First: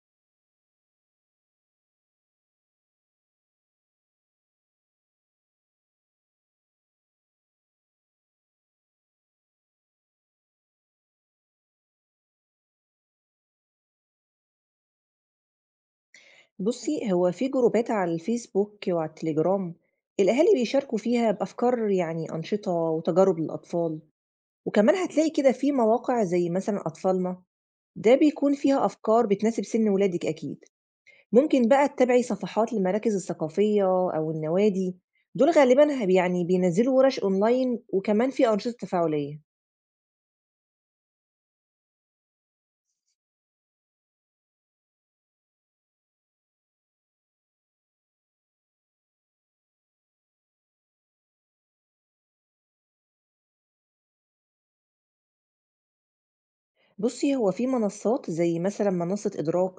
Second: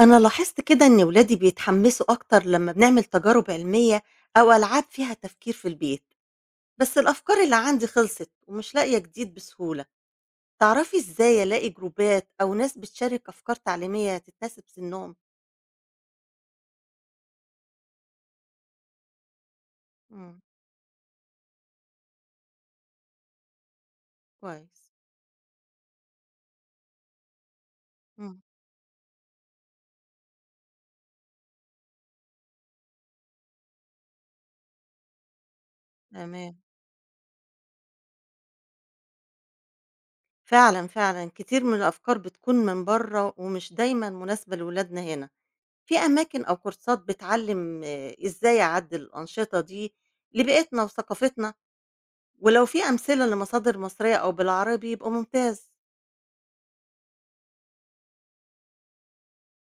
أنا لاحظت كده إن ولادي بيتحمسوا أكتر لما بنعمل تجارب علمية أو ألعاب فيها تفكير في البيت، بس الأفكار اللي عندي خلصت ومش لاقية جديد بسهولة، تعرفي إزاي ألاقي جروبات أو ناس بتشارك أفكار تعليمية تتناسب سنهم؟ بُصّي، هو في جروبات على الفيسبوك وعلى التليجرام. امم. الأهالي بيشاركوا فيها بأفكار، يعني أنشطة وتجارب للأطفال. كويس، وكمان هتلاقي كده في مواقع زي مثلًا أطفالنا. ده امم. بيكون فيها أفكار بتناسب سن ولادِك أكيد. ممكن بقى تتابعي صفحات المراكز الثقافية أو النوادي. دول غالبًا يعني تمام، بينزّلوا ورش أونلاين، وكمان في أنشطة تفاعلية. فعلا فعلا كتير من الأفكار بتكون من بره ومش دايما مناسبة لولادنا هنا، في أماكن أو كورسات بتعلم إزاي أعدل الأنشطة دي لبيئتنا وثقافتنا؟ ولو في أمثلة لمصادر مصرية أو بالعربي يبقى ممتاز، بُصّي، هو في منصات زي مثلًا منصة إدراك،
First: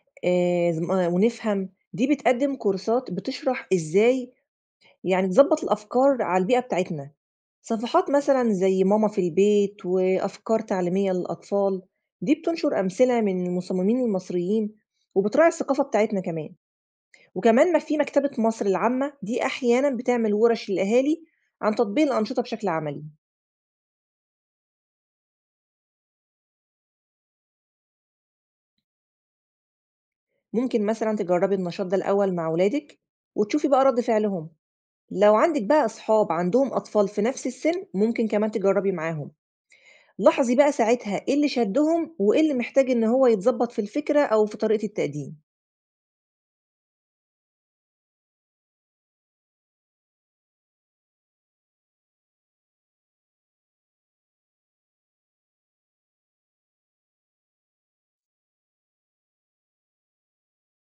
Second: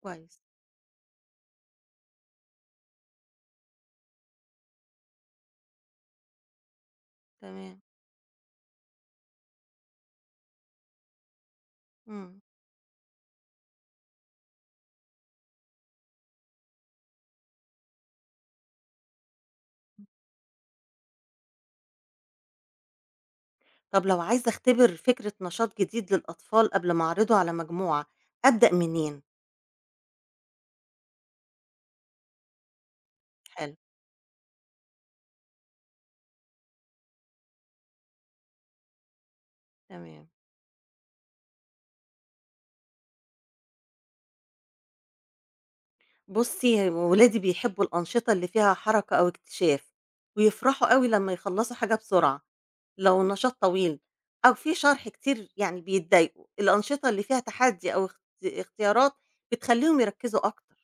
كويس، ز م ونفهم. دي بتقدم كورسات بتشرح إزاي يعني تضبّط الأفكار على البيئة بتاعتنا. تمام، صفحات مثلًا زي ماما في البيت وأفكار تعليمية للأطفال، دي إمم. بتنشر أمثلة من المصممين المصريين وبتراعي الثقافة بتاعتنا كمان. وكمان ما في مكتبة مصر العامة، دي أحيانًا بتعمل ورش للأهالي عن تطبيق الأنشطة بشكل عملي. طب لو عايزة أختبر فكرة نشاط جديد للأطفال قبل ما أعرضه على مجموعة، أبدأ منين؟ ممكن مثلًا تجرّبي النشاط ده الأول مع ولادِك وتشوفي حلو، بقى رَد فعلهم. لو عندِك بقى أصحاب عندهم أطفال في نفس السن، ممكن كمان تجرّبي معاهم. تمام. لاحظي بقى ساعتها إيه اللي شدّهم وإيه اللي محتاج إن هو يتضبّط في الفكرة أو في طريقة التقديم. بُصّي، ولادي بيحبوا الأنشطة اللي فيها حركة أو اكتشاف، ويفرحوا أوي لمّا يخلّصوا حاجة بسرعة لو النشاط طويل أو في شرح كتير يعني بيتضايقوا، الأنشطة اللي فيها تحدي أو اختيارات بتخلّيهم يركّزوا أكتر.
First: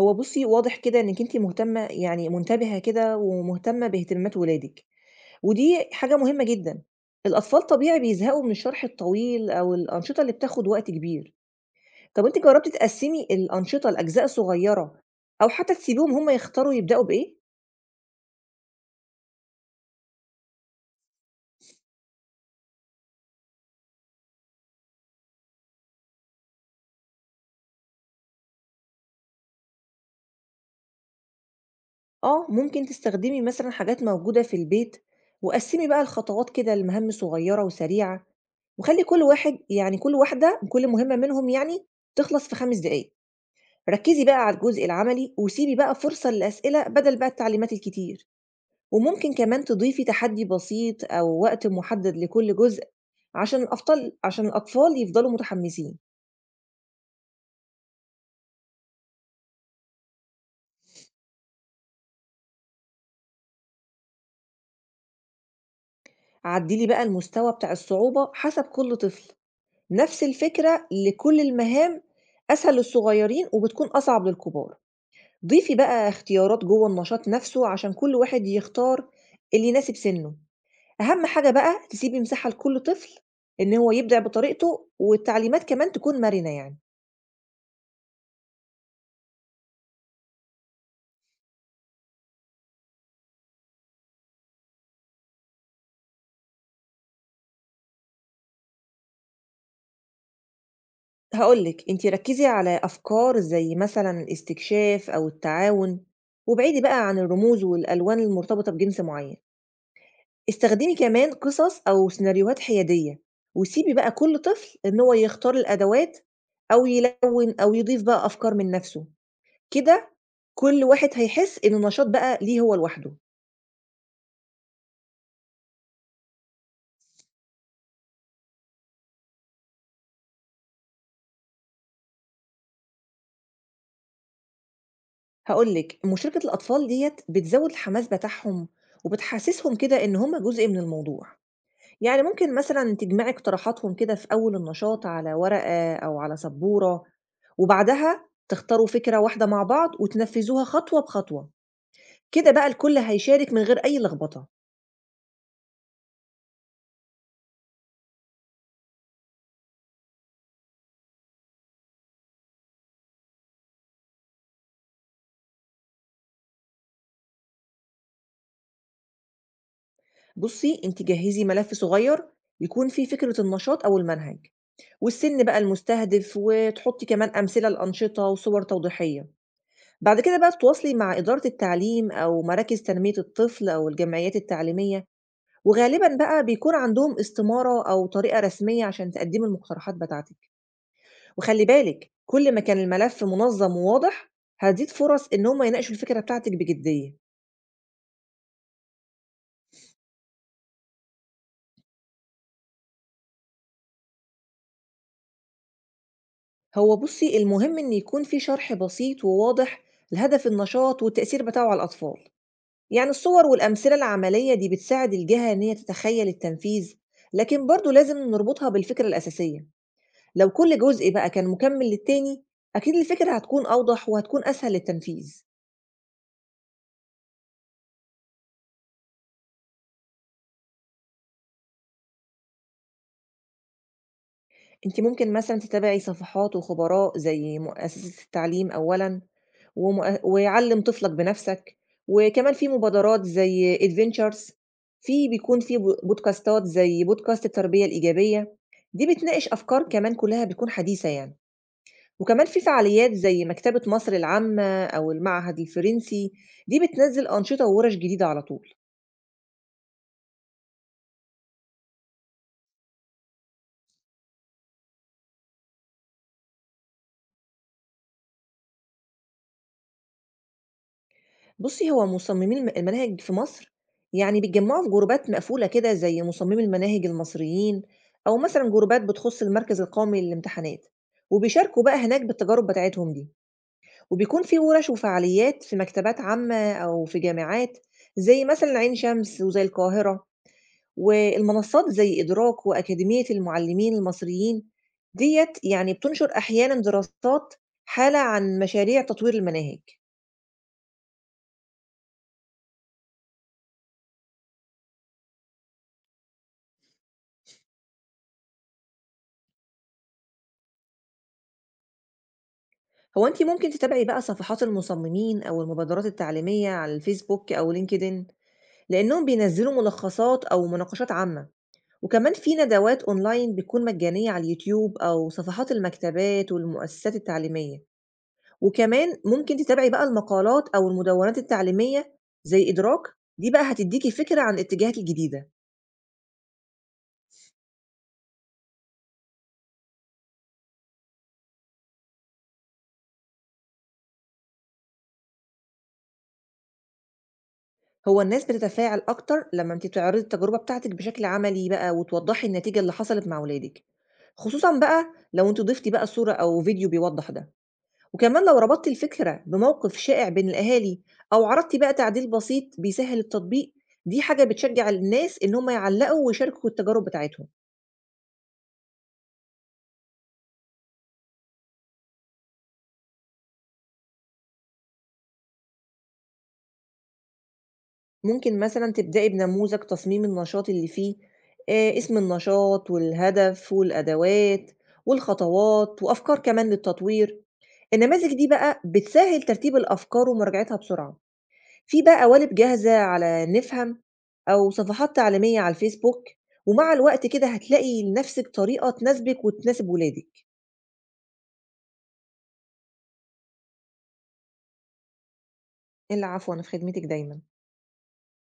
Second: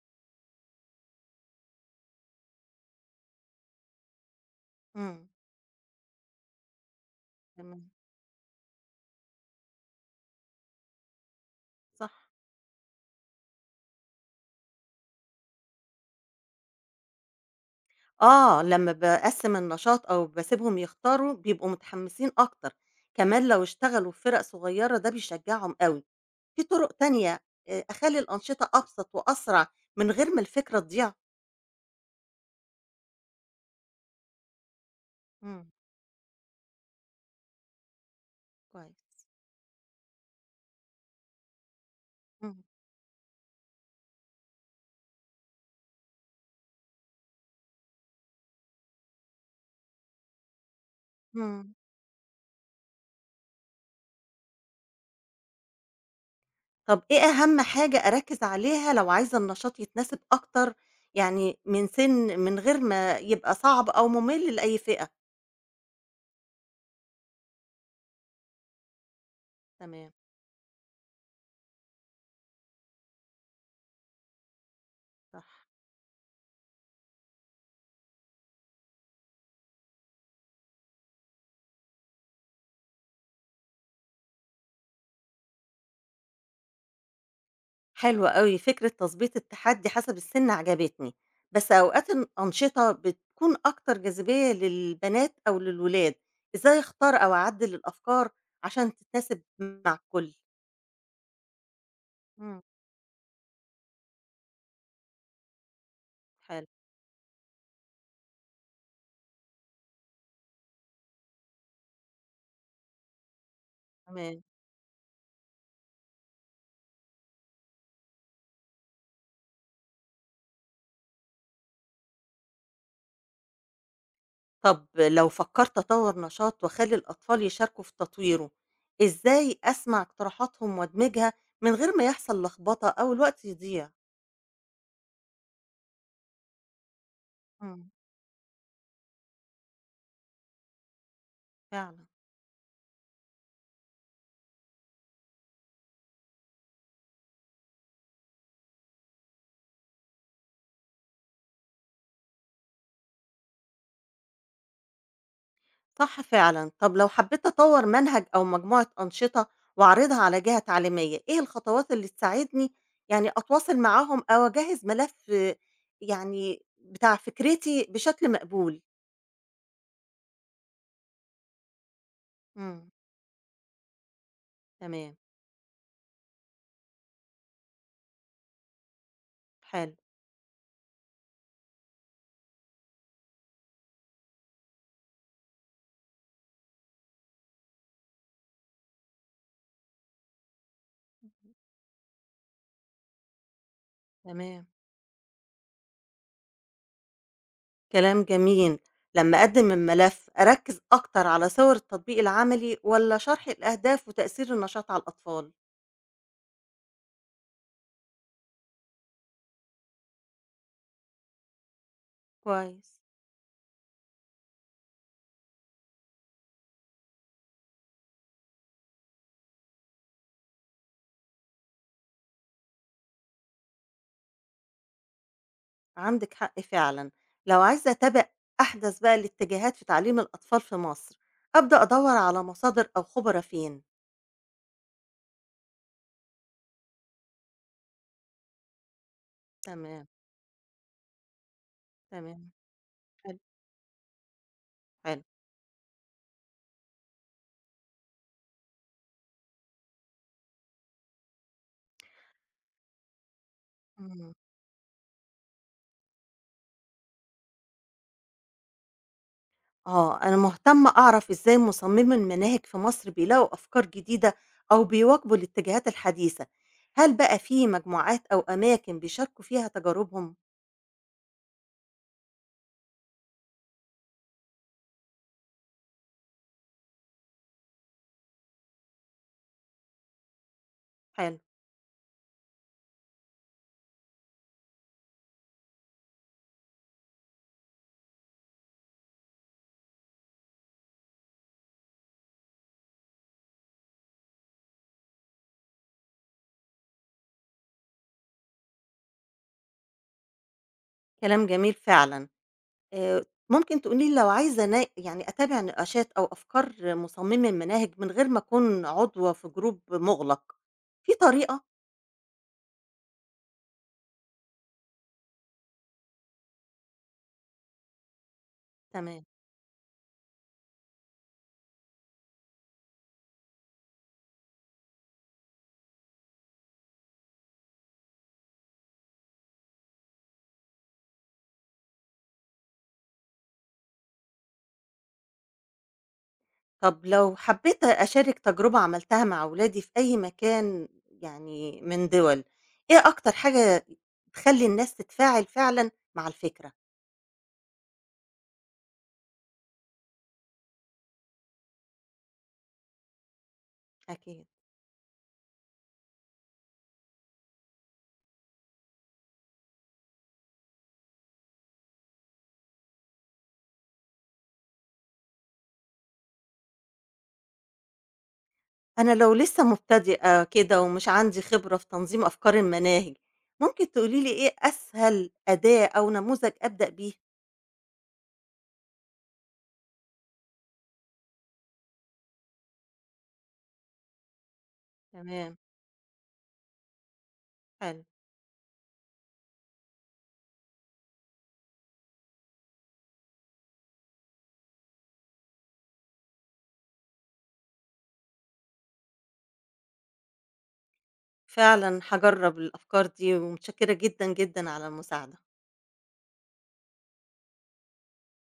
هو بُصّي، واضح كده إنِّك أنتِ مهتمة، يعني منتبهة كده ومهتمة باهتمامات ولادِك، إمم، ودي حاجة مهمة جدًا. الأطفال تمام، طبيعي بيزهقوا من الشرح الطويل أو الأنشطة اللي بتاخد وقت كبير. صح. طَب أنتِ جرّبتِ تقسّمي الأنشطة لأجزاء صغيّرة أو حتى تسيبيهم هم يختاروا يبدأوا بإيه؟ آه، لمّا باقسّم النشاط أو باسيبهم يختاروا، بيبقوا متحمسين أكتر، كمان لو اشتغلوا في فرق صغيّرة ده بيشجّعهم أوي. في طُرق تانية أخلّي الأنشطة أبسط وأسرع من غير ما الفكرة تضيع؟ آه، ممكن تستخدمي مثلًا حاجات موجودة في البيت، إمم، وقسّمي بقى الخطوات كده لمهام صغيّرة وسريعة، وخلّي كويس. كل واحد يعني كل واحدة كل مهمة منهم يعني تخلص في إمم، 5 دقايق. ركّزي بقى على الجزء العملي، وسيبي بقى فرصة للأسئلة بدل بقى التعليمات الكتير. وممكن كمان تضيفي تحدي بسيط أو وقت إمم. محدد لكل جزء عشان الأفطال عشان الأطفال يفضلوا متحمسين. طَب إيه أهم حاجة أركّز عليها لو عايزة النشاط يتناسب أكتر يعني من سِن من غير ما يبقى صعب أو مُمِل لأي فئة؟ عدّلي بقى المستوى بتاع الصعوبة حسب كل طفل. تمام، نفس الفكرة لكل المهام، أسهل للصغيرين وبتكون أصعب للكبار. صح. ضيفي بقى اختيارات جوّه النشاط نفسه عشان كل واحد يختار اللي يناسب سِنّه. أهم حاجة بقى تسيبي مساحة لكل طفل إن هو يبدع بطريقته، والتعليمات كمان تكون مرنة يعني. حلو أوي، فكرة تضبيط التحدّي حسب السِن عجبتني، بس أوقات الأنشطة بتكون أكتر جاذبية للبنات أو للولاد، إزاي أختار أو أعدّل الأفكار عشان تتناسب مع الكل؟ هاقول لِك، أنتِ ركّزي إمم، على أفكار زي مثلًا الاستكشاف أو التعاون، حلو، وابعدي بقى عن الرموز والألوان المرتبطة بجنس معيّن. استخدمي كمان قصص أو سيناريوهات حيادية، وسيبي بقى كل تمام. طفل إن هو يختار الأدوات أو يلون أو يضيف بقى أفكار من نفسه. كده كل واحد هيحس إن النشاط بقى ليه هو لوحده. طب لو فكّرت أطوّر نشاط وأخلّي الأطفال يشاركوا في تطويره، إزاي أسمع اقتراحاتهم وأدمجها من غير ما يحصل لخبطة أو الوقت يضيع؟ هقولك، مشاركة الأطفال ديت بتزود إمم، الحماس بتاعهم وبتحسسهم كده إن هم جزء من الموضوع. فعلًا. يعني ممكن مثلا تجمعي اقتراحاتهم كده في أول النشاط على ورقة أو على سبورة، وبعدها تختاروا فكرة واحدة مع بعض وتنفذوها خطوة بخطوة. كده بقى الكل هيشارك من غير أي لخبطة. صح فعلا طب لو حبيت أطور منهج أو مجموعة أنشطة وأعرضها على جهة تعليمية إيه الخطوات اللي تساعدني يعني أتواصل معاهم أو أجهز ملف يعني بتاع فكرتي بشكل مقبول. بُصّي، أنتِ جهّزي ملف صغير يكون مم. فيه فكرة النشاط أو المنهج، تمام. والسِن بقى المستهدف، وتحطّي كمان أمثلة لأنشطة وصور توضيحية. حلو. بعد كده بقى تتواصلي مع إدارة التعليم أو مراكز تنمية الطفل أو الجمعيات التعليمية، وغالبًا بقى بيكون عندهم استمارة أو طريقة رسمية عشان تقدّمي المقترحات بتاعتِك. وخلّي بالِك، كل ما كان الملف منظّم وواضح، تمام. هتزيد فرص إن هم يناقشوا الفكرة بتاعتِك بجدية. كلام جميل. لما أقدم الملف أركز أكتر على صور التطبيق العملي ولا شرح الأهداف وتأثير النشاط على الأطفال؟ هو بُصّي، المهم إن يكون في شرح بسيط وواضح لهدف النشاط والتأثير بتاعه على الأطفال. كويس. يعني الصور والأمثلة العملية دي بتساعد الجهة إن هي تتخيّل التنفيذ، لكن برضه لازم نربطها بالفكرة الأساسية. لو كل جزء بقى كان مكمّل للتاني، أكيد الفكرة هتكون أوضح وهتكون أسهل للتنفيذ. عندِك حق فعلًا، لو عايزة أتابع أحدث بقى الاتجاهات في تعليم الأطفال في مصر، أبدأ أدوّر على مصادر أو خبرا فين؟ أنتِ ممكن مثلًا تتابعي صفحات وخبراء زي مؤسسة التعليم أولًا، تمام، وعلِّم طفلك بنفسك، تمام، وكمان في مبادرات حلو، زي adventures. حلو، بيكون في بودكاستات زي بودكاست التربية الإيجابية، دي بتناقش أفكار، كمان كلها بتكون حديثة يعني. وكمان في فعاليات زي مكتبة مصر إمم، العامة أو المعهد الفرنسي، دي بتنزّل أنشطة وورش جديدة على طول. آه، أنا مهتمة أعرف إزاي مصممي المناهج في مصر بيلاقوا أفكار جديدة أو بيواكبوا الاتجاهات الحديثة، هل بقى في مجموعات أو أماكن بيشاركوا فيها تجاربهم؟ بُصّي، هو مصممين المناهج في مصر يعني بيتجمّعوا في جروبات مقفولة كده زي مصممي المناهج المصريين، أو مثلًا جروبات بتخُص المركز القومي للامتحانات، حلو، وبيشاركوا بقى هناك بالتجارب بتاعتهم دي. وبيكون في وِرَش وفعاليات في مكتبات عامة أو في جامعات زي مثلًا عين شمس وزي القاهرة، والمنصات زي إدراك وأكاديمية المعلمين المصريين. ديّة يعني بتنشر أحيانًا دراسات حالة عن مشاريع تطوير المناهج. كلام جميل فعلًا. آآ، ممكن تقولي لي لو عايزة أنا يعني أتابع نقاشات أو أفكار مصممي المناهج من غير ما أكون عضوة في جروب مُغلق، في طريقة؟ هو أنتِ ممكن تتابعي بقى صفحات المصممين أو المبادرات التعليمية على الفيسبوك أو لينكدإن، تمام. لإنهم بينزّلوا ملخصات أو مناقشات عامة. وكمان في ندوات أونلاين بتكون مجانية على اليوتيوب أو صفحات المكتبات والمؤسسات التعليمية. وكمان ممكن تتابعي بقى المقالات أو المدونات التعليمية زي إدراك، دي بقى هتدّيكِ فكرة عن الاتجاهات الجديدة. طب لو حبيت أشارك تجربة عملتها مع أولادي في أي مكان يعني من دِوَل، إيه أكتر حاجة تخلّي الناس تتفاعل فعلًا مع الفكرة؟ هو الناس بتتفاعل أكتر لمّا أنتِ تعرضي التجربة بتاعتِك بشكل عملي بقى وتوضّحي النتيجة اللي حصلت مع ولادِك. أكيد. خصوصًا بقى لو أنتِ ضفتِ بقى صورة أو فيديو بيوضّح ده، وكمان لو ربطتِ الفكرة بموقف شائع بين الأهالي أو عرضتِ بقى تعديل بسيط بيسهّل التطبيق، دي حاجة بتشجّع الناس إن هم يعلّقوا ويشاركوا التجارب بتاعتهم. أنا لو لسه مبتدئة كده ومش عندي خبرة في تنظيم أفكار المناهج، ممكن تقولي لي إيه أسهل أداة أو نموذج أبدأ بيه؟ ممكن مثلًا تبدئي بنموذج تصميم النشاط اللي فيه اسم النشاط والهدف والأدوات تمام، والخطوات وأفكار كمان للتطوير. حلو. النماذج دي بقى بتسهّل ترتيب الأفكار ومراجعتها بسرعة. في بقى قوالب جاهزة على نفهم أو صفحات تعليمية على الفيسبوك، ومع الوقت كده هتلاقي لنفسِك طريقة تناسبِك وتناسب ولادِك. فعلًا هاجرّب الأفكار دي، ومتشكرة جدًا، جدًا على المساعدة. العفو، أنا في خدمتِك دايمًا.